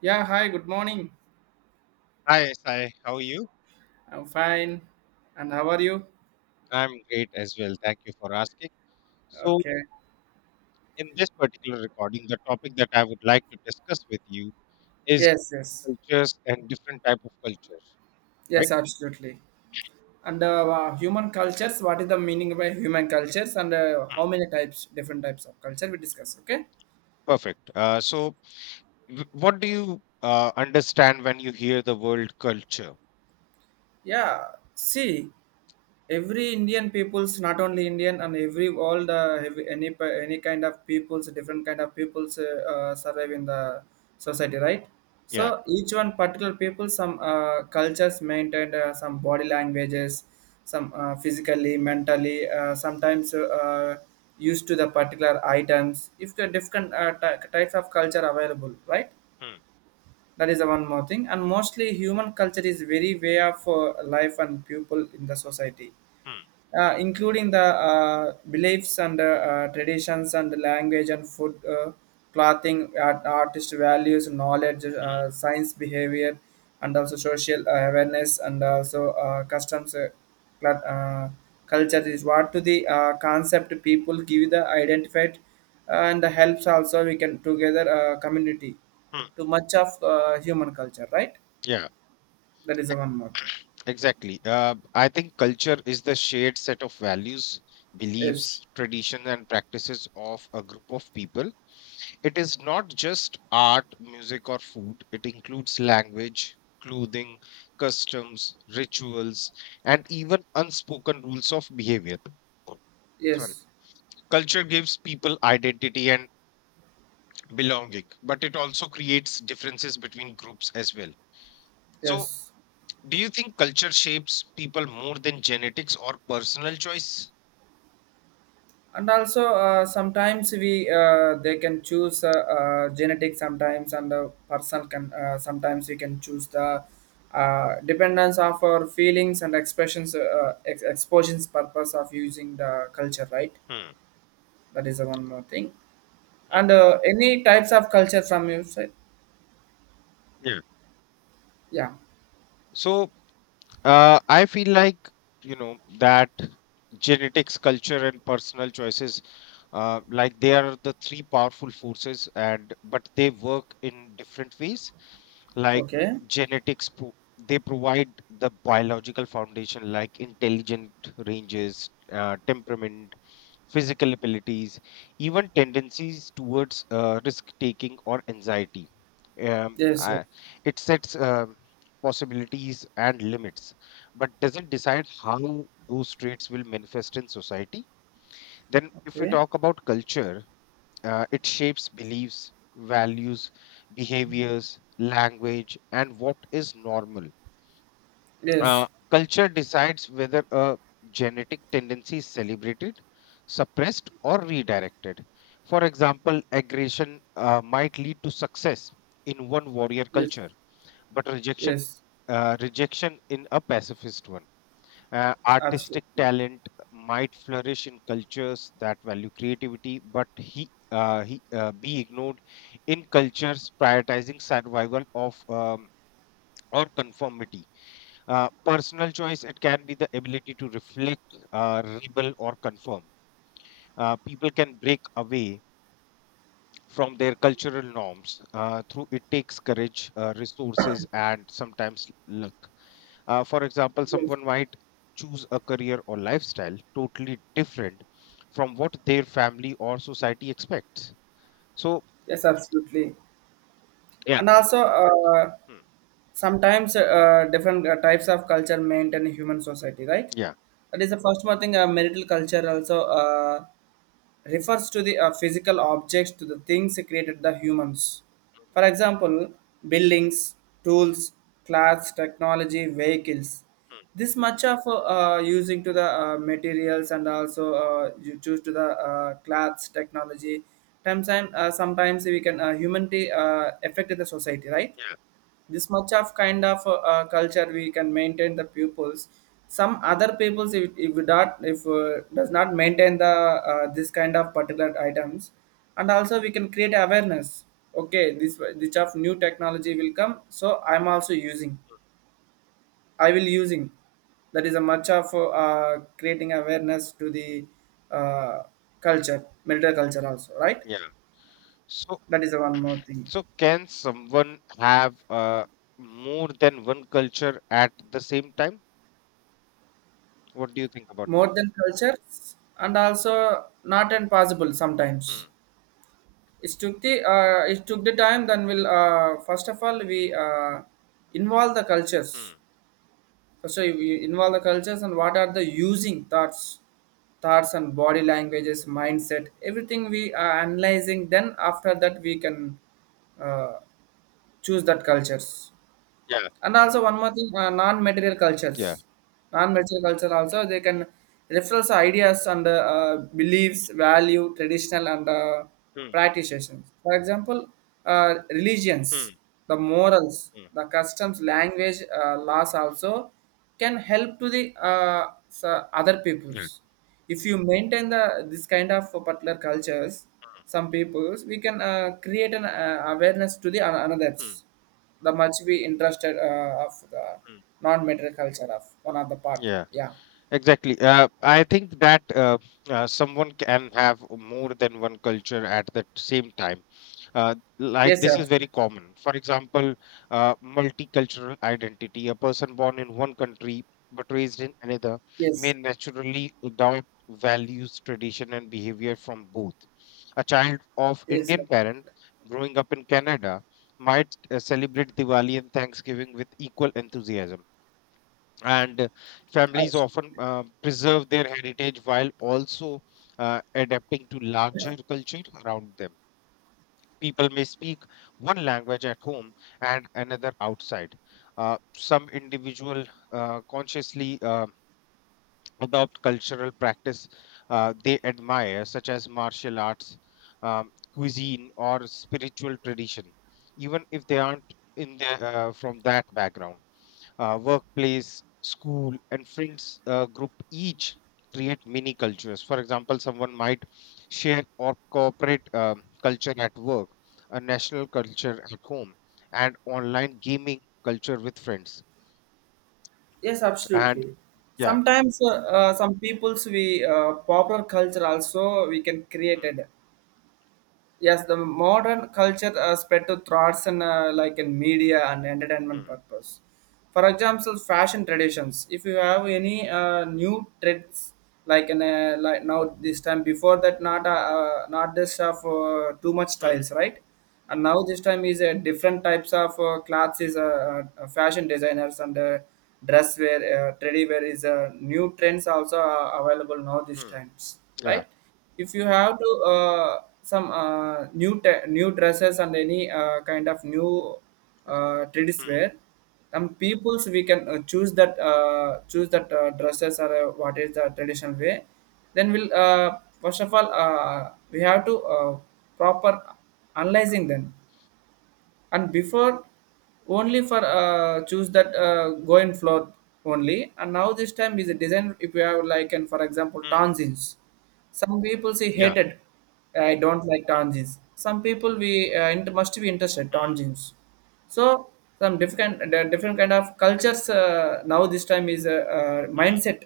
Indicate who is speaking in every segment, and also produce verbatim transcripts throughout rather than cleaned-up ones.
Speaker 1: Yeah, hi, good morning.
Speaker 2: Hi, Sai. How are you?
Speaker 1: I'm fine. And how are you?
Speaker 2: I'm great as well. Thank you for asking. So,
Speaker 1: Okay.
Speaker 2: in this particular recording, the topic that I would like to discuss with you is
Speaker 1: Yes, yes.
Speaker 2: cultures and different type of cultures, right?
Speaker 1: Yes, absolutely. And uh, uh, human cultures, what is the meaning by human cultures and uh, how
Speaker 2: Mm.
Speaker 1: many types, different types of culture we discuss, okay?
Speaker 2: Perfect. Uh, so, w- what do you uh, understand when you hear the word culture?
Speaker 1: Yeah, see, every Indian peoples, not only Indian, and every all the every- any pe- any kind of peoples, different kind of peoples uh, uh, survive in the society, right? So
Speaker 2: Yeah.
Speaker 1: each one particular people some uh, cultures maintained, uh, some body languages, some uh, physically mentally uh, sometimes uh, used to the particular items, if the different uh, ty- types of culture available, right?
Speaker 2: Mm,
Speaker 1: That is the one more thing. And mostly, human culture is very way of uh, life and people in the society,
Speaker 2: mm,
Speaker 1: uh, including the uh, beliefs and uh, uh, traditions and language and food, uh, clothing, art, artist values, knowledge,
Speaker 2: mm,
Speaker 1: uh, science behavior, and also social uh, awareness and also uh, customs, uh, cl- uh, culture is what to the uh, concept people give the identified, uh, and helps also we can together uh, community
Speaker 2: mm.
Speaker 1: to much of uh, human culture, right?
Speaker 2: Yeah.
Speaker 1: That is
Speaker 2: e-
Speaker 1: the one more thing.
Speaker 2: Exactly. Uh, I think culture is the shared set of values,
Speaker 1: Yes,
Speaker 2: beliefs, traditions, and practices of a group of people. It is not just art, music, or food, it includes language, clothing, customs, rituals, and even unspoken rules of behavior. Sorry.
Speaker 1: yes,
Speaker 2: Culture gives people identity and belonging, but it also creates differences between groups as well. So,
Speaker 1: yes.
Speaker 2: do you think culture shapes people more than genetics or personal choice?
Speaker 1: And also uh, sometimes we uh, they can choose uh, uh, genetic sometimes, and the person can uh, sometimes we can choose the uh, dependence of our feelings and expressions uh, ex- exposures purpose of using the culture, right?
Speaker 2: Hmm.
Speaker 1: That is the one more thing.
Speaker 2: Hmm.
Speaker 1: And uh, any types of culture from your side?
Speaker 2: Yeah.
Speaker 1: Yeah.
Speaker 2: So, Uh, I feel like, you know, that genetics, culture, and personal choices, uh, like they are the three powerful forces, and but they work in different ways. Like
Speaker 1: Okay.
Speaker 2: genetics, pro they provide the biological foundation, like intelligent ranges, uh, temperament, physical abilities, even tendencies towards uh, risk taking or anxiety. Um,
Speaker 1: Yes, yes.
Speaker 2: I, it sets uh, possibilities and limits but doesn't decide how those traits will manifest in society. Then, if we
Speaker 1: Okay.
Speaker 2: talk about culture, uh, it shapes beliefs, values, behaviors, language, and what is normal. Uh,
Speaker 1: Yes,
Speaker 2: culture decides whether a genetic tendency is celebrated, suppressed, or redirected. For example, aggression uh, might lead to success in one warrior
Speaker 1: yes.
Speaker 2: culture, but rejection,
Speaker 1: Yes,
Speaker 2: uh, rejection in a pacifist one. Uh, artistic
Speaker 1: absolutely.
Speaker 2: talent might flourish in cultures that value creativity, but he uh, he uh, be ignored in cultures prioritizing survival of um, or conformity. Uh, personal choice, it can be the ability to reflect, uh, rebel, or conform. Uh, people can break away from their cultural norms uh, through it takes courage, uh, resources, and sometimes luck. Uh, for example,
Speaker 1: Yes,
Speaker 2: someone might choose a career or lifestyle totally different from what their family or society expects. So,
Speaker 1: yes, absolutely.
Speaker 2: yeah.
Speaker 1: And also uh,
Speaker 2: Hmm,
Speaker 1: sometimes uh, different uh, types of culture maintain human society, right?
Speaker 2: yeah.
Speaker 1: That is the first one thing. Uh, marital culture also uh, refers to the uh, physical objects, to the things created the humans. For example, buildings, tools, clothes, technology, vehicles.
Speaker 2: Hmm,
Speaker 1: This much of uh, using to the uh, materials, and also uh, you choose to the uh, clothes technology. Sometimes uh, sometimes we can uh, humanity uh, affect the society, right?
Speaker 2: yeah,
Speaker 1: This much of kind of uh, uh, culture we can maintain the pupils. Some other peoples, if, if we not, if uh, does not maintain the uh, this kind of particular items. And also we can create awareness. Okay, this this of new technology will come, so I'm also using, I will using. That is a much of uh, creating awareness to the uh, culture, military culture also, right?
Speaker 2: yeah. So,
Speaker 1: That is the one more thing.
Speaker 2: so can someone have uh, more than one culture at the same time? What do you think about that?
Speaker 1: More than cultures, and also not impossible sometimes.
Speaker 2: Hmm,
Speaker 1: It took the uh, it took the time, then we'll uh, first of all we uh, involve the cultures.
Speaker 2: hmm,
Speaker 1: So we involve the cultures, and what are the using thoughts, thoughts and body languages, mindset, everything we are analyzing, then after that we can uh, choose that cultures.
Speaker 2: yeah,
Speaker 1: And also one more thing, uh, non-material
Speaker 2: yeah.
Speaker 1: cultures. Non-material culture also, they can refers ideas and uh,
Speaker 2: Hmm,
Speaker 1: beliefs, value, traditional and uh,
Speaker 2: hmm,
Speaker 1: practices. For example, uh,
Speaker 2: hmm,
Speaker 1: religions, the morals,
Speaker 2: hmm,
Speaker 1: the customs, language, uh, laws also can help to the uh, s- other
Speaker 2: yeah.
Speaker 1: peoples. If you maintain the this kind of particular cultures, some peoples, we can uh, create an uh, awareness to the an-
Speaker 2: Hmm,
Speaker 1: another's. The much we interested uh, of the
Speaker 2: hmm.
Speaker 1: non-material culture, of one of the part.
Speaker 2: Yeah.
Speaker 1: Yeah.
Speaker 2: Exactly. Uh, I think that uh, uh, someone can have more than one culture at the same time. Uh, like
Speaker 1: Yes,
Speaker 2: this is very
Speaker 1: absolutely.
Speaker 2: common. For example, uh, multicultural identity. A person born in one country but raised in another may
Speaker 1: Yes,
Speaker 2: naturally adopt values, tradition, and behavior from both. A child of
Speaker 1: yes,
Speaker 2: Indian parent growing up in Canada might uh, celebrate Diwali and Thanksgiving with equal enthusiasm, and uh, families
Speaker 1: abs-
Speaker 2: often uh, preserve their heritage while also uh, adapting to larger culture around them. People may speak one language at home and another outside. Uh, some individual uh, consciously uh, adopt cultural practice uh, they admire, such as martial arts, um, cuisine, or spiritual tradition, even if they aren't in the, uh, from that background, uh, workplace, school, and friends uh, group each create mini cultures. For example, someone might share or corporate um, culture at work, a national culture at home, and online gaming culture with friends.
Speaker 1: yes,
Speaker 2: And
Speaker 1: absolutely.
Speaker 2: yeah.
Speaker 1: Sometimes uh, uh, some people's we uh, popular culture also we can
Speaker 2: Hmm,
Speaker 1: created. Yes, the modern culture uh, spread to thoughts and uh, like in media and entertainment
Speaker 2: hmm,
Speaker 1: purpose. For example, fashion traditions, if you have any uh, new trends. Like in uh, like now this time, before that not uh, uh, not this of uh, too much
Speaker 2: hmm,
Speaker 1: styles, right? And now this time is uh, different types of uh, clothes is uh, uh, fashion designers and uh, dress wear, uh, teddy wear is uh, new trends also uh, available now these
Speaker 2: hmm,
Speaker 1: times,
Speaker 2: yeah,
Speaker 1: right? If you have to uh, some uh, new te- new dresses and any uh, kind of new uh, traditional
Speaker 2: hmm,
Speaker 1: wear, some peoples we can uh, choose that uh, choose that uh, dresses, or uh, what is the traditional way, then we'll uh, first of all uh, we have to uh, proper analyzing
Speaker 2: hmm,
Speaker 1: them, and before only for uh, choose that uh, go in floor only. And now this time is a design, if you have like, and for example
Speaker 2: hmm,
Speaker 1: tangents, some people say
Speaker 2: yeah,
Speaker 1: hated, I don't like
Speaker 2: hmm,
Speaker 1: tangents, some people we uh, int- must be interested tangents. So some different, the different kind of cultures uh, now this time is a uh, uh,
Speaker 2: hmm,
Speaker 1: mindset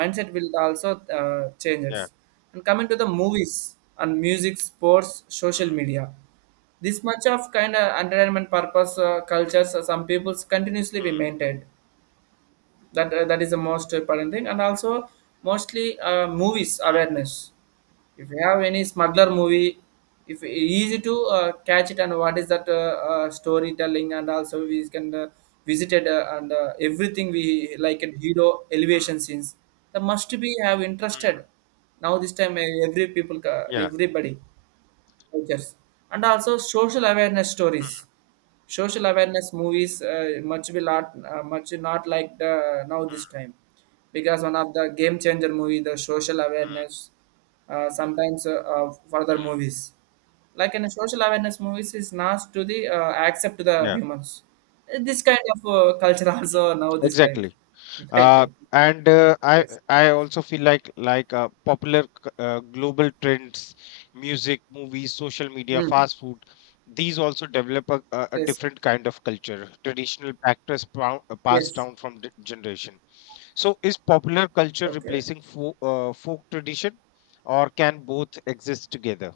Speaker 1: mindset will also uh, change it.
Speaker 2: yeah,
Speaker 1: And coming to the movies and music, sports, social
Speaker 2: hmm,
Speaker 1: media, this much of kind of entertainment purpose uh, cultures, uh, some peoples continuously be
Speaker 2: hmm,
Speaker 1: maintained. That uh, that is the most important thing, and also mostly uh, movies
Speaker 2: hmm,
Speaker 1: awareness. If you have any smuggler movie, if easy to uh, catch it, and what is that uh, uh, storytelling, and also we can uh, visited uh, and uh, everything we like in hero elevation
Speaker 2: hmm,
Speaker 1: scenes. That must be have
Speaker 2: hmm,
Speaker 1: interested. Now this time uh, every people, uh,
Speaker 2: yeah,
Speaker 1: everybody cultures, and also social awareness
Speaker 2: hmm,
Speaker 1: stories, social awareness movies uh, much will not uh, much not like the now this
Speaker 2: hmm,
Speaker 1: time, because one of the game changer movie the social
Speaker 2: hmm,
Speaker 1: awareness, uh, sometimes uh, uh, further
Speaker 2: hmm,
Speaker 1: movies, like in a social awareness movies is not to the uh, accept to the
Speaker 2: yeah,
Speaker 1: humans. Uh, this kind of uh, culture also now this time.
Speaker 2: exactly.
Speaker 1: Time,
Speaker 2: uh,
Speaker 1: time.
Speaker 2: and uh, i
Speaker 1: Yes.
Speaker 2: i also feel like like uh, popular c- uh, global trends, music, movies, social media,
Speaker 1: Mm.
Speaker 2: fast food. These also develop a, a a
Speaker 1: Yes,
Speaker 2: different kind of culture, traditional practice, prou- uh, passed
Speaker 1: yes.
Speaker 2: down from d- generation. So, is popular culture
Speaker 1: Okay.
Speaker 2: replacing fo- uh, folk tradition, or can both exist together?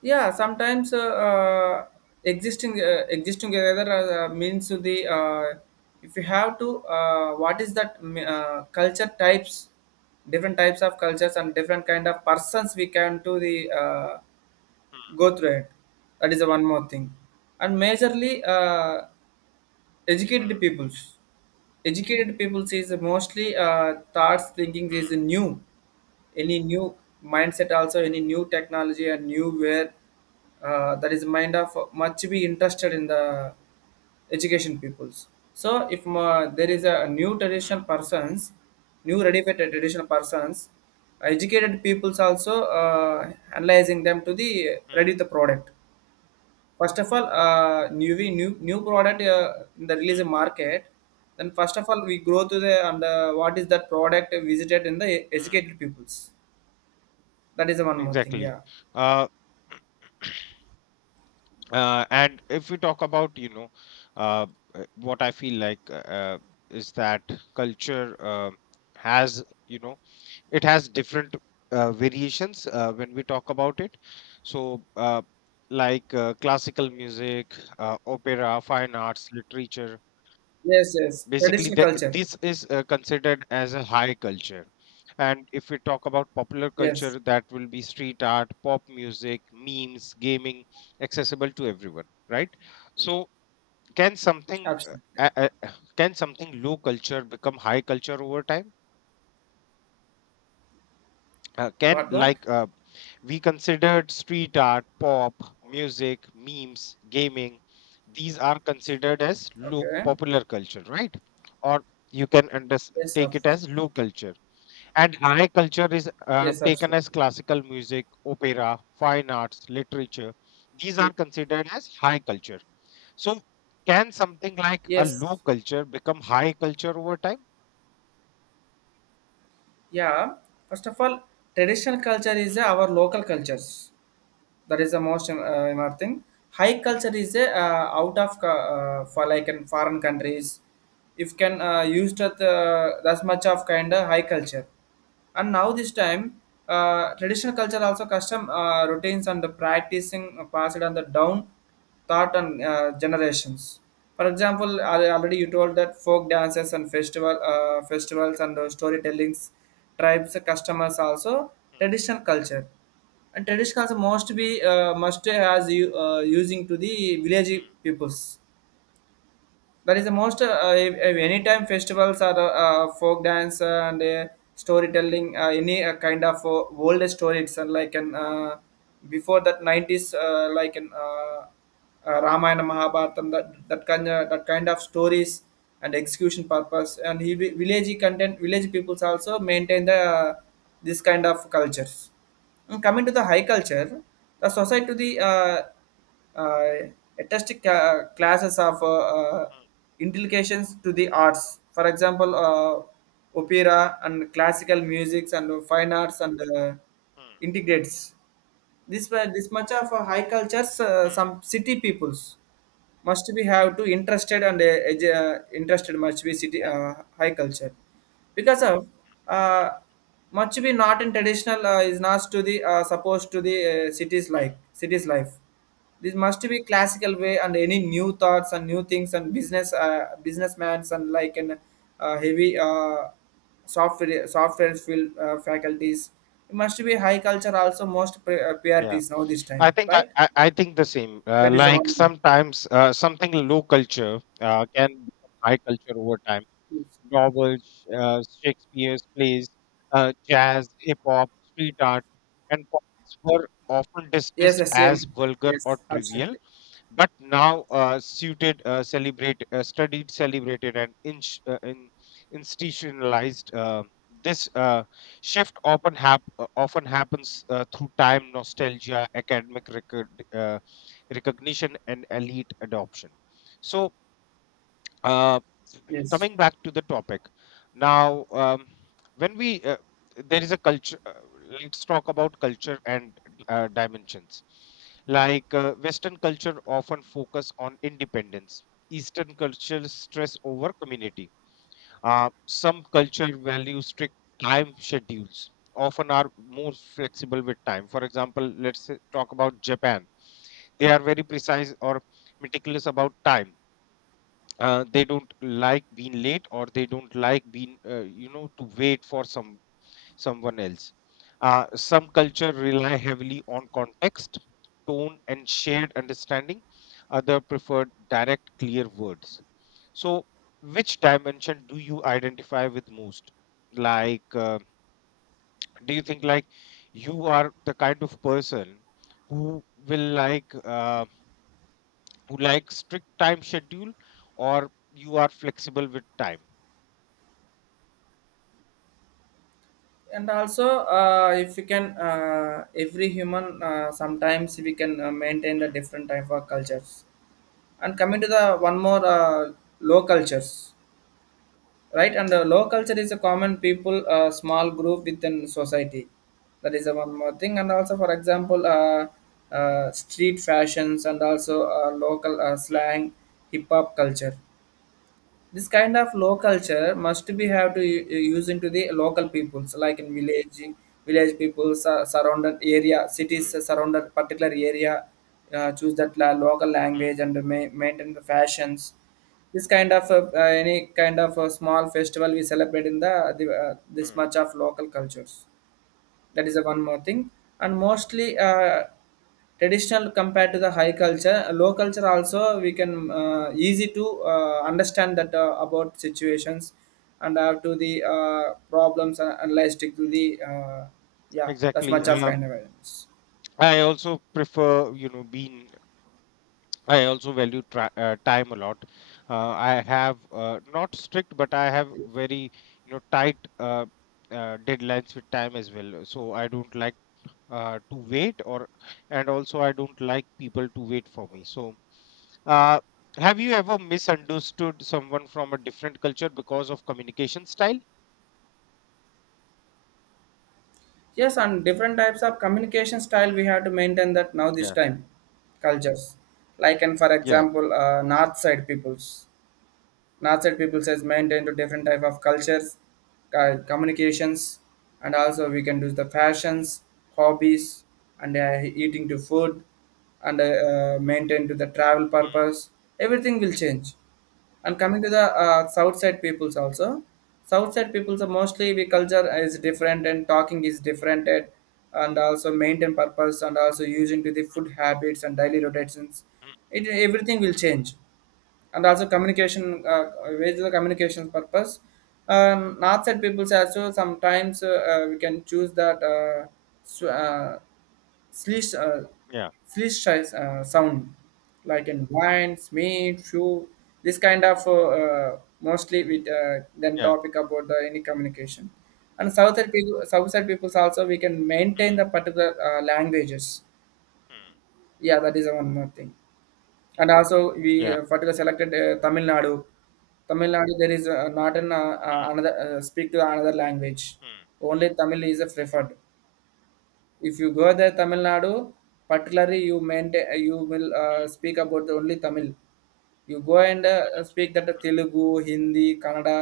Speaker 1: Yeah, sometimes uh, uh, existing uh, existing together uh, means the uh, if you have to uh, what is that mm, uh, culture types, different types of cultures and different kind of persons we can to the uh, go through it. That is the one more thing, and majorly. Uh,
Speaker 2: Hmm,
Speaker 1: educated peoples Educated peoples is mostly uh, thoughts thinking
Speaker 2: hmm, hmm,
Speaker 1: is new, any new mindset, also any new technology and new where, uh, that is mind of much be interested in the education peoples. So if uh, there is a new
Speaker 2: hmm,
Speaker 1: traditional persons, new ready for traditional persons, educated peoples also uh, analyzing them to the
Speaker 2: hmm,
Speaker 1: ready the product. First of all, uh, new new new product uh, in the release
Speaker 2: hmm,
Speaker 1: market. Then first of all, we grow to the, and uh, what is that product visited in the
Speaker 2: hmm.
Speaker 1: educated peoples. That is the one more thing.
Speaker 2: Exactly.
Speaker 1: Yeah.
Speaker 2: Uh, Uh, and if we talk about, you know, uh, uh, what I feel like uh, uh, is that culture uh, has, you know, it has different uh, variations uh, when we talk about it. So, uh, like uh, classical music, uh, opera, fine arts, literature,
Speaker 1: Yes. Yes.
Speaker 2: basically
Speaker 1: Traditional
Speaker 2: the,
Speaker 1: culture.
Speaker 2: this is uh, considered as a high culture, and if we talk about popular
Speaker 1: Yes,
Speaker 2: culture, that will be street art, pop music, memes, gaming, accessible to everyone, right? So, can something
Speaker 1: absolutely.
Speaker 2: uh, uh, uh, can something low culture become high culture over time? uh, can
Speaker 1: What? What?
Speaker 2: like uh, we considered street art, pop music, memes, gaming. These are considered as low
Speaker 1: Okay.
Speaker 2: popular culture, right? Or you can under-
Speaker 1: Yes,
Speaker 2: take it
Speaker 1: absolutely.
Speaker 2: as low culture, and high culture is uh,
Speaker 1: Yes,
Speaker 2: taken as
Speaker 1: absolutely.
Speaker 2: classical music, opera, fine arts, literature. These are considered as high culture. So, can something like a
Speaker 1: Yes.
Speaker 2: low culture become high culture over time?
Speaker 1: Yeah. First of all, traditional culture is
Speaker 2: Hmm,
Speaker 1: our local cultures. That is the most um, uh, important thing. High culture is a uh, out of co- uh, for like in foreign countries, if can uh, used at uh, that much of kind of high culture. And now this time, uh, traditional culture also custom uh, routines and the practicing uh, passed on the down thought and uh, generations. For example, al- already you told that folk dances and festival, uh, festivals and uh, storytellings, tribes customers also
Speaker 2: hmm,
Speaker 1: traditional culture. And traditionals must be uh, must has you uh, using to the village
Speaker 2: hmm,
Speaker 1: peoples. That is the most uh, uh, anytime festivals are uh, uh, folk dance and uh, storytelling, uh, any uh, kind of uh, old stories and like an uh, before that nineties, uh, like an uh, uh, Ramayana Mahabharatam, that that kind of, that kind of stories and execution purpose. And he vi- village content, village peoples also maintain the uh, this kind of cultures. And coming to the high culture, the society to the uh, uh, artistic uh, classes of uh, uh,
Speaker 2: hmm,
Speaker 1: inculcations to the arts. For example, uh, opera and classical music and fine arts and uh,
Speaker 2: hmm,
Speaker 1: integrates. This wa- this much of uh, high cultures, uh,
Speaker 2: hmm, hmm.
Speaker 1: some city peoples must be have to interested and uh, edu- uh, interested must be city
Speaker 2: Yeah.
Speaker 1: uh, high culture because of uh, much be not in traditional uh, is not to the uh, supposed to the uh, cities
Speaker 2: Hmm.
Speaker 1: like cities life. This must be classical way and any new thoughts and new things and business uh, businessmans and like an uh, heavy uh, software software field uh, faculties. It must be high culture also most pri- uh,
Speaker 2: Yeah.
Speaker 1: priorities now this time,
Speaker 2: I think I,
Speaker 1: right?
Speaker 2: I I think the same. Uh,
Speaker 1: That is the
Speaker 2: like
Speaker 1: one.
Speaker 2: sometimes uh, something low culture uh, can become high culture over time.
Speaker 1: Yes,
Speaker 2: Novels, uh, Shakespeare's plays, uh, jazz, hip hop, street art, and comics were often
Speaker 1: yes,
Speaker 2: dismissed as
Speaker 1: same,
Speaker 2: vulgar or
Speaker 1: yes,
Speaker 2: trivial,
Speaker 1: absolutely,
Speaker 2: but now uh, suited uh, celebrate uh, studied celebrated and inch uh, in, institutionalized uh, this uh, shift often hap- uh, often happens uh, through time, nostalgia, academic record, uh, recognition, and elite adoption. So, uh,
Speaker 1: yes.
Speaker 2: coming back to the topic now, um, when we, uh, there is a culture. Uh, let's talk about culture and uh, dimensions. Like uh, Western culture often focus on independence. Eastern culture stress over community. Uh, some culture value strict time schedules, often are more flexible with time. For example, let's say, talk about Japan. They are very precise or meticulous about time. Uh, they don't like being late, or they don't like being uh, you know to wait for some someone else. Uh, some culture rely heavily on context, tone, and shared understanding. Other prefer direct, clear words. So, which dimension do you identify with most? Like uh, do you think like you are the kind of person who will like uh, who like strict time schedule, or you are flexible with time?
Speaker 1: And also uh, if you can uh, every human, uh, sometimes we can uh, maintain the
Speaker 2: Mm,
Speaker 1: different type of cultures. And coming to the one more
Speaker 2: mm,
Speaker 1: uh, low cultures, right? And the low culture is a common people, uh,
Speaker 2: mm,
Speaker 1: small group within society. That is the one more thing. And also, for example, uh, uh, street fashions and also uh, local uh, slang, hip hop culture. This kind of low culture must be have to u- use into the local peoples like in village, village people sur- surrounded area,
Speaker 2: mm,
Speaker 1: cities
Speaker 2: mm,
Speaker 1: surrounded particular area. Uh, choose that la- local
Speaker 2: mm,
Speaker 1: language and ma- maintain the fashions. This kind of uh, uh, any kind of a small festival we celebrate in the, uh, the uh, this
Speaker 2: mm.
Speaker 1: much of local cultures. That is a one more thing. And mostly uh, traditional, compared to the high culture, low culture also we can uh, easy to uh, understand that uh, about situations and have to the uh, problems and analyze to the, uh, yeah, that's
Speaker 2: Exactly.
Speaker 1: much of
Speaker 2: Um,
Speaker 1: kind of awareness.
Speaker 2: I also prefer, you know, being. I also value tra- uh, time a lot. Uh, I have uh, not strict, but I have very, you know, tight uh, uh, deadlines with time as well. So I don't like uh, to wait, or and also I don't like people to wait for me. So, uh, have you ever misunderstood someone from a different culture because of communication style?
Speaker 1: Yes, and different types of communication style
Speaker 2: Hmm.
Speaker 1: we have to maintain that now this
Speaker 2: Yeah.
Speaker 1: time cultures. Like, and for
Speaker 2: Yeah.
Speaker 1: example, uh, north side peoples. Northside peoples has maintained to different type of cultures, uh, communications, and also we can do the fashions, hobbies, and uh, eating to food, and uh, uh, maintain to the travel purpose. Everything will change. And coming to the uh, south side peoples also, south side peoples are mostly we culture is different and talking is different and and also maintain purpose and also using to the food habits and daily rotations. It everything will change. And also communication uh, with the communication purpose. Um, north side people also sometimes uh, uh, we can choose that uh, sw- uh, slish uh,
Speaker 2: Yeah,
Speaker 1: slish size, uh, sound like in wine meat shoe. This kind of uh, uh, mostly with uh, then
Speaker 2: yeah.
Speaker 1: topic about the any communication. And south side people south side peoples also we can maintain
Speaker 2: Mm,
Speaker 1: the particular uh, languages.
Speaker 2: mm.
Speaker 1: Yeah, that is one more thing. And also we
Speaker 2: Yeah.
Speaker 1: uh, particularly selected uh, Tamil Nadu. Tamil Nadu, there is uh, not an uh, uh,
Speaker 2: Mm,
Speaker 1: another uh, speak to another language.
Speaker 2: mm,
Speaker 1: Only Tamil is uh, preferred. If you go there Tamil Nadu, particularly you maintain uh, you will
Speaker 2: mm,
Speaker 1: uh, speak about only Tamil. You go and uh, speak that Telugu, Hindi, Kannada.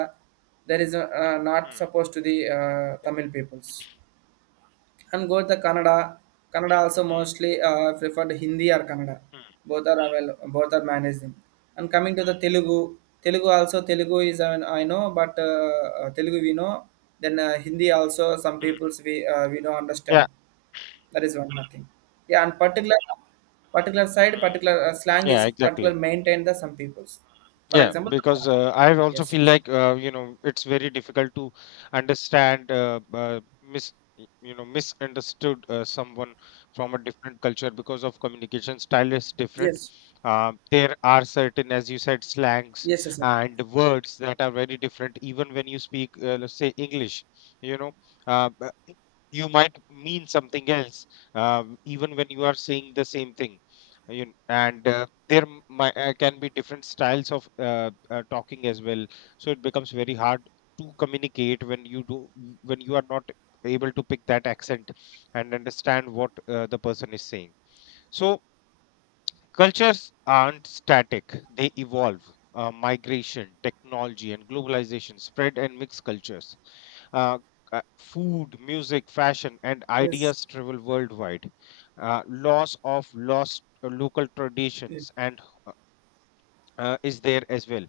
Speaker 1: There is uh, uh, not
Speaker 2: mm,
Speaker 1: supposed to the uh, Tamil peoples. And go to Kannada. Kannada also
Speaker 2: mm,
Speaker 1: mostly uh, preferred Hindi or Kannada.
Speaker 2: mm,
Speaker 1: Both are avail- both are managed them. And coming to the Telugu, Telugu also Telugu is uh, I know, but uh, uh, Telugu we know. Then uh, Hindi also some
Speaker 2: mm.
Speaker 1: peoples we uh, we don't understand.
Speaker 2: Yeah.
Speaker 1: That is one more thing. Yeah, and particular particular side
Speaker 2: Mm.
Speaker 1: particular uh, slang is
Speaker 2: Yeah,
Speaker 1: particular
Speaker 2: exactly.
Speaker 1: maintained the some peoples. For
Speaker 2: Yeah,
Speaker 1: example,
Speaker 2: because uh, I also
Speaker 1: yes,
Speaker 2: feel
Speaker 1: yes,
Speaker 2: like uh, you know it's very difficult to understand uh, uh, mis y- you know misunderstood uh, someone from a different culture because of communication style is different.
Speaker 1: yes,
Speaker 2: Uh, there are certain, as you said, slangs
Speaker 1: yes, yes, sir.
Speaker 2: and words that are very different. Even when you speak, uh, let's say English, you know, uh, b- you might mean something else, uh, even when you are saying the same thing. You, and uh, there m- mi- uh, can be different styles of uh, uh, talking as well, so it becomes very hard to communicate when you do when you are not able to pick that accent and understand what uh, the person is saying. So, cultures aren't static, they evolve. Uh, migration, technology, and globalization spread and mix cultures. Uh, uh, food, music, fashion, and
Speaker 1: Yes.
Speaker 2: ideas travel worldwide. Uh, loss of lost uh, local
Speaker 1: Yes.
Speaker 2: traditions and uh, is there as well.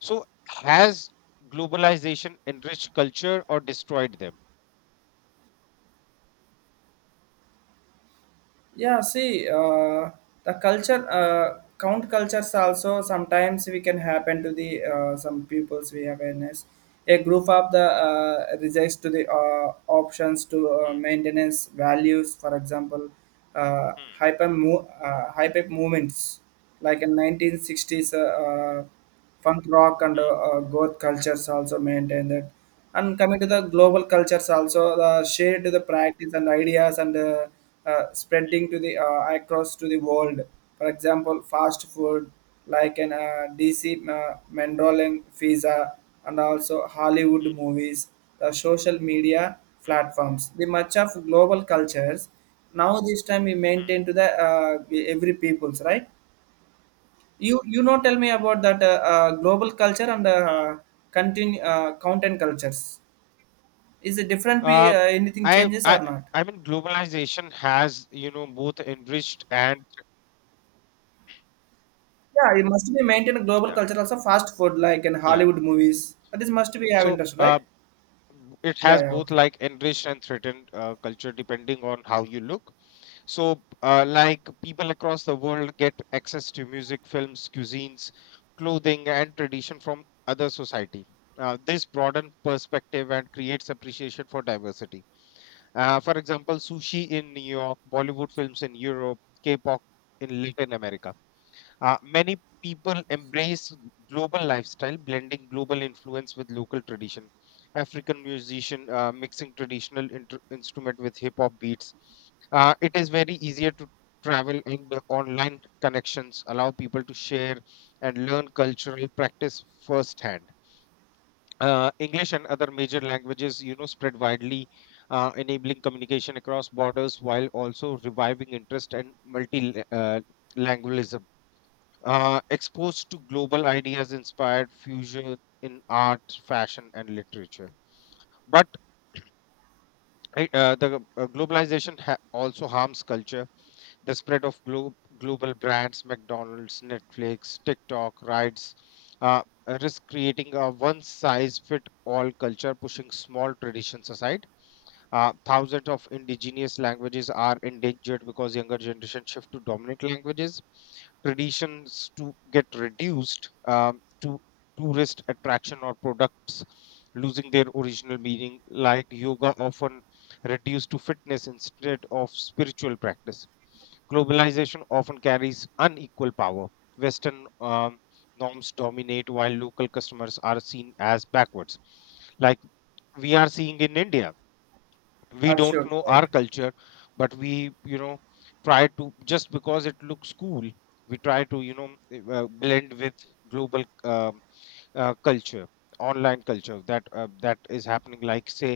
Speaker 2: So, has globalization enriched culture or destroyed them?
Speaker 1: Yeah, see, uh, the culture uh, count cultures also sometimes we can happen to the uh, some peoples we awareness, a group of the uh, rejects to the uh, options to uh,
Speaker 2: Hmm,
Speaker 1: maintenance values. For example, uh,
Speaker 2: hmm,
Speaker 1: hyper mo- uh, hyper movements like in nineteen sixties uh, uh, Funk rock and
Speaker 2: hmm,
Speaker 1: uh, goth cultures also maintain that. And coming to the global cultures also uh, shared the practice and ideas and uh, uh, spreading to the uh, across to the world. For example, fast food like an uh, D C uh, Mandolin pizza and also Hollywood
Speaker 2: hmm,
Speaker 1: movies, the social media
Speaker 2: hmm,
Speaker 1: platforms. The much of global cultures now this time we
Speaker 2: hmm,
Speaker 1: maintain to the uh, every people's right. You you know tell me about that uh, uh, global culture and uh,
Speaker 2: hmm.
Speaker 1: continue uh, content cultures. Is it different? Be
Speaker 2: Uh,
Speaker 1: uh, anything
Speaker 2: I,
Speaker 1: changes or
Speaker 2: I,
Speaker 1: not?
Speaker 2: I mean, globalization has, you know, both enriched and
Speaker 1: Yeah, it must be maintain a global
Speaker 2: yeah,
Speaker 1: culture also fast food like in
Speaker 2: yeah.
Speaker 1: Hollywood movies. This must be have
Speaker 2: So,
Speaker 1: interest,
Speaker 2: uh,
Speaker 1: right?
Speaker 2: it
Speaker 1: Yeah,
Speaker 2: has
Speaker 1: yeah,
Speaker 2: both
Speaker 1: okay,
Speaker 2: like enriched and threatened uh, culture depending on how you look. So, uh, like people across the world get access to music, films, cuisines, clothing, and tradition from other society. Uh, this broaden perspective and creates appreciation for diversity. Uh, for example, sushi in New York, Bollywood films in Europe, K-pop in Latin America. Uh, many people embrace global lifestyle, blending global influence with local tradition. African musician uh, mixing traditional inter- instrument with hip hop beats. Uh, it is very easier to travel and the online connections allow people to share and learn cultural practice firsthand. Uh, English and other major languages, you know, spread widely, uh, enabling communication across borders while also reviving interest and multi uh, uh, exposed to global ideas inspired fusion in art, fashion, and literature. But I- uh, the uh, globalization ha- also harms culture. The spread of glo- global brands, McDonald's, Netflix, TikTok, rides, uh, uh, risk creating a one size fit all culture, pushing small traditions aside. Uh, thousands of indigenous languages are endangered because younger generation shift to dominant languages. Traditions to get reduced um, to tourist attraction or products losing their original meaning, like yoga often reduced to fitness instead of spiritual practice. Globalization often carries unequal power. Western um, norms dominate while local customers are seen as backwards, like we are seeing in India. We don't
Speaker 1: absolutely
Speaker 2: know
Speaker 1: right.
Speaker 2: our culture, but we you know try to, just because it looks cool, we try to you know eh, uh, blend with global um, uh, culture, online culture that uh, that is happening, like say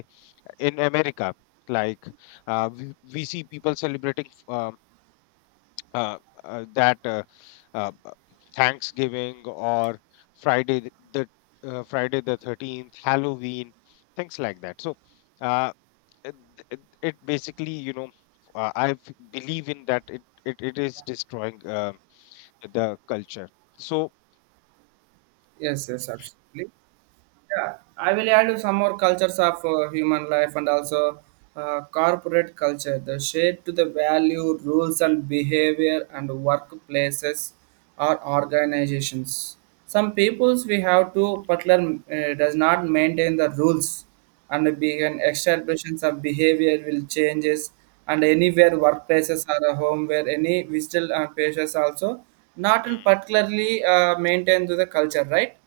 Speaker 2: in America. Like uh, we, we see people celebrating uh, uh, uh, that uh, uh, uh, Thanksgiving or friday th- the uh, Friday the thirteenth, Halloween, things like that. So uh, it, it, it basically, you know uh, I believe in that, it it, it is destroying uh, the culture. So
Speaker 1: Yes, yes, absolutely. Yeah, I will add some more cultures of uh, human life and also uh, corporate culture. The shape to the value, rules, and behavior, and workplaces or organizations. Some peoples we have to particular uh, does not maintain the rules and begin establishments of behavior will changes. And anywhere workplaces or a home where any visitor uh, patients also not in
Speaker 2: mm,
Speaker 1: particularly uh, maintain to the culture, right?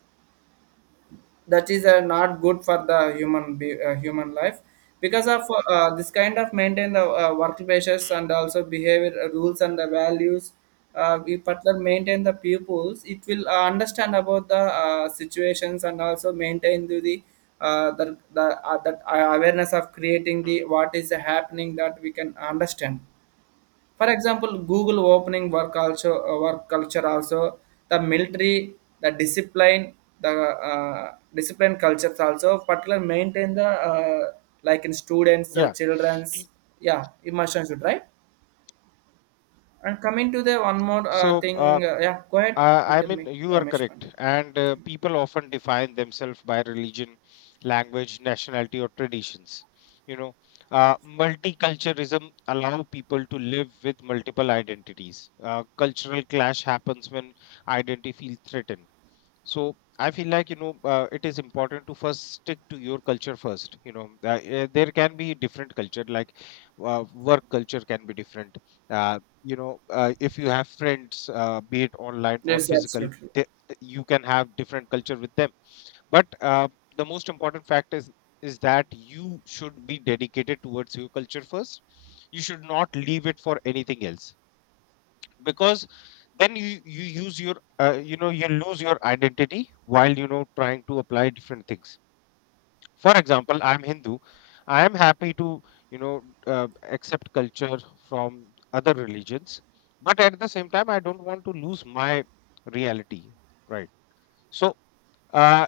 Speaker 1: That is uh,
Speaker 2: mm,
Speaker 1: not good for the human be, uh, human life, because of uh, this kind of maintain the uh, work pressures
Speaker 2: mm,
Speaker 1: and also behavior uh, rules and the values. Uh, we partner maintain the pupils it will uh, understand about the uh, situations and also maintain the the uh, the, the uh, that uh, awareness of creating
Speaker 2: mm, mm,
Speaker 1: the what is happening that we can understand. For example, Google opening work, also uh, work culture also, the military, the discipline, the uh, discipline cultures also particular maintain the,
Speaker 2: mm.
Speaker 1: uh, like in students uh,
Speaker 2: Yeah.
Speaker 1: childrens.
Speaker 2: E-
Speaker 1: Yeah, immersion should, right? And coming to the one more uh,
Speaker 2: so
Speaker 1: thing,
Speaker 2: uh,
Speaker 1: uh, yeah, go ahead, you
Speaker 2: I, I
Speaker 1: tell
Speaker 2: mean,
Speaker 1: me.
Speaker 2: you are
Speaker 1: Ramesh
Speaker 2: correct,
Speaker 1: Pandey.
Speaker 2: and uh, people often define themselves by religion, language, nationality, or traditions. You know, uh, multiculturalism allow people to live with multiple identities. Uh, cultural clash happens when identity feels threatened. So I feel like, you know, uh, it is important to first stick to your culture first. You know, uh, eh, there can be different culture, like uh, work culture can be different. Uh, you know uh, if you have friends, uh, be it online or
Speaker 1: Yes,
Speaker 2: physical,
Speaker 1: absolutely.
Speaker 2: th- th- you can have different culture with them. But uh, the most important fact is is that you should be dedicated towards your culture first. You should not leave it for anything else, because then you you use your, uh, you know you lose your identity while, you know, trying to apply different things. For example, I'm Hindu. I am happy to, you know uh, accept culture from other religions, but at the same time, I don't want to lose my reality, right? So uh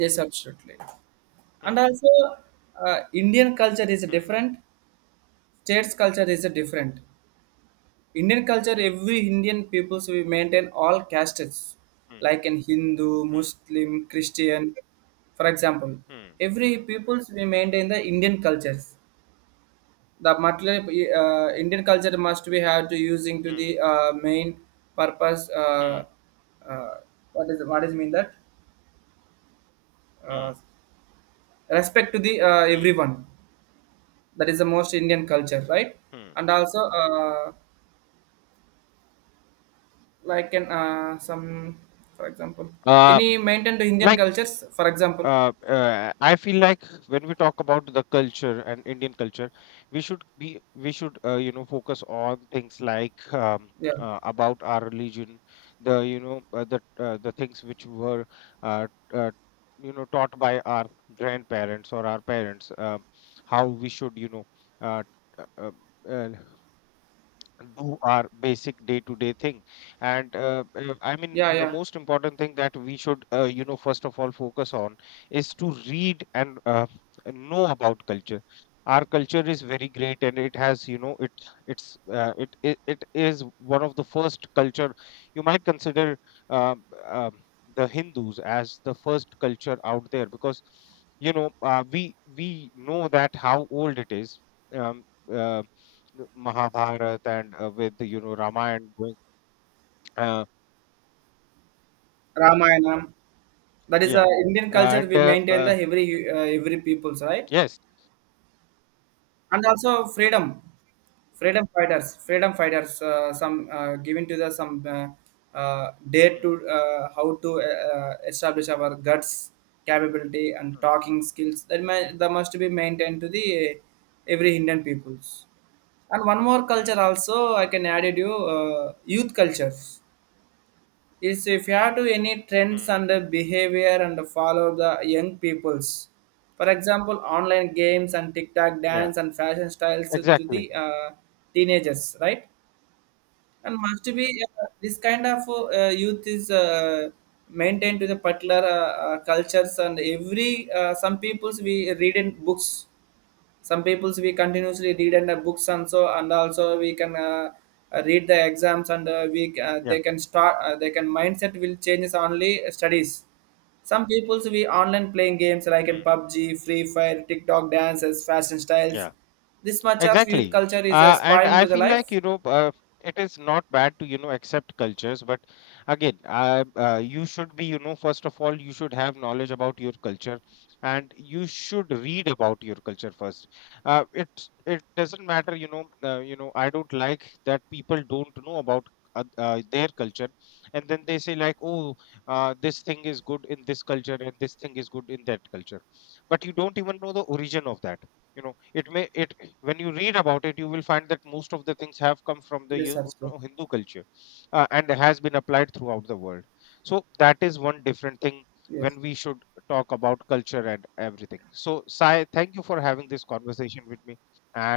Speaker 1: Yes, absolutely. And
Speaker 2: hmm,
Speaker 1: also uh, Indian culture is
Speaker 2: hmm,
Speaker 1: different, states culture is different. Indian culture,
Speaker 2: hmm,
Speaker 1: every Indian peoples we maintain all castes,
Speaker 2: hmm,
Speaker 1: like in Hindu,
Speaker 2: hmm,
Speaker 1: Muslim, Christian. For example,
Speaker 2: hmm,
Speaker 1: every peoples we maintain the Indian cultures. The material uh, Indian culture must be have to using to
Speaker 2: hmm,
Speaker 1: the uh, main purpose.
Speaker 2: hmm,
Speaker 1: Uh, uh, what is what is mean that uh,
Speaker 2: hmm,
Speaker 1: respect to the uh,
Speaker 2: hmm,
Speaker 1: everyone. That is the most Indian culture, right?
Speaker 2: hmm.
Speaker 1: And also. Uh, like an uh, some, for example,
Speaker 2: Uh,
Speaker 1: any maintained indian
Speaker 2: like,
Speaker 1: cultures, for example,
Speaker 2: uh, uh, I feel like when we talk about the culture and Indian culture, we should be we should, uh, you know, focus on things like um,
Speaker 1: yeah,
Speaker 2: uh, about our religion, the, you know uh, the uh, the things which were uh, uh, you know, taught by our grandparents or our parents, um, how we should, you know uh, uh, uh, do our basic day to day thing. And uh, uh, I mean,
Speaker 1: yeah,
Speaker 2: the
Speaker 1: yeah.
Speaker 2: most important thing that we should, uh, you know, first of all, focus on is to read and uh, know about culture. Our culture is very great, and it has, you know, it it's uh, it, it it is one of the first culture you might consider. um, um, the Hindus as the first culture out there, because, you know, uh, we we know that how old it is. Um, uh, the Mahabharat and, uh, with you know Ramayana going uh,
Speaker 1: Ramayana, that is a
Speaker 2: yeah,
Speaker 1: indian culture
Speaker 2: and
Speaker 1: we
Speaker 2: uh,
Speaker 1: maintain the
Speaker 2: uh,
Speaker 1: every uh, every peoples, right?
Speaker 2: yes.
Speaker 1: And also, freedom freedom fighters freedom fighters uh, some uh, given to the some uh, uh, date
Speaker 2: Hmm,
Speaker 1: to uh, how to uh, uh, establish our guts, capability and
Speaker 2: hmm,
Speaker 1: talking skills that, may,
Speaker 2: hmm,
Speaker 1: that must be maintained to the uh, every indian peoples. And one more
Speaker 2: hmm,
Speaker 1: culture also I can add it, you uh, youth cultures is if you have to any trends
Speaker 2: hmm.
Speaker 1: and the behavior and the follow the young peoples. For example, online games and tiktok
Speaker 2: Yeah.
Speaker 1: dance and fashion styles to the
Speaker 2: Exactly.
Speaker 1: uh, teenagers, right? And must be uh, this kind of uh, youth is uh, maintained to the particular uh, uh, cultures. And every uh, some peoples we read in books, some peoples we continuously read and uh, books and so, and also we can uh, uh, read the exams and uh, we uh,
Speaker 2: Yeah.
Speaker 1: they can start, uh, they can mindset will changes only studies. Some peoples we online playing games like in
Speaker 2: Hmm.
Speaker 1: PUBG, Free Fire, TikTok dances, fashion
Speaker 2: Yeah.
Speaker 1: styles. This much of youth
Speaker 2: Exactly.
Speaker 1: culture is
Speaker 2: Uh, and
Speaker 1: aspiring
Speaker 2: I
Speaker 1: into the
Speaker 2: feel like,
Speaker 1: life.
Speaker 2: you know, uh, it is not bad to, you know, accept cultures. But again, uh, uh, you should be, you know, first of all, you should have knowledge about your culture, and you should read about your culture first. Uh, it, it doesn't matter, you know, uh, you know, I don't like that people don't know about uh, uh, their culture. And then they say like, oh, uh, this thing is good in this culture and this thing is good in that culture. But you don't even know the origin of that. You know, it may it, when you read about it, you will find that most of the things have come from the,
Speaker 1: Yes,
Speaker 2: you
Speaker 1: absolutely.
Speaker 2: know, Hindu culture, uh, and has been applied throughout the world. So that is one different thing.
Speaker 1: Yes.
Speaker 2: When we should talk about culture and everything, so Sai, thank you for having this conversation with me, and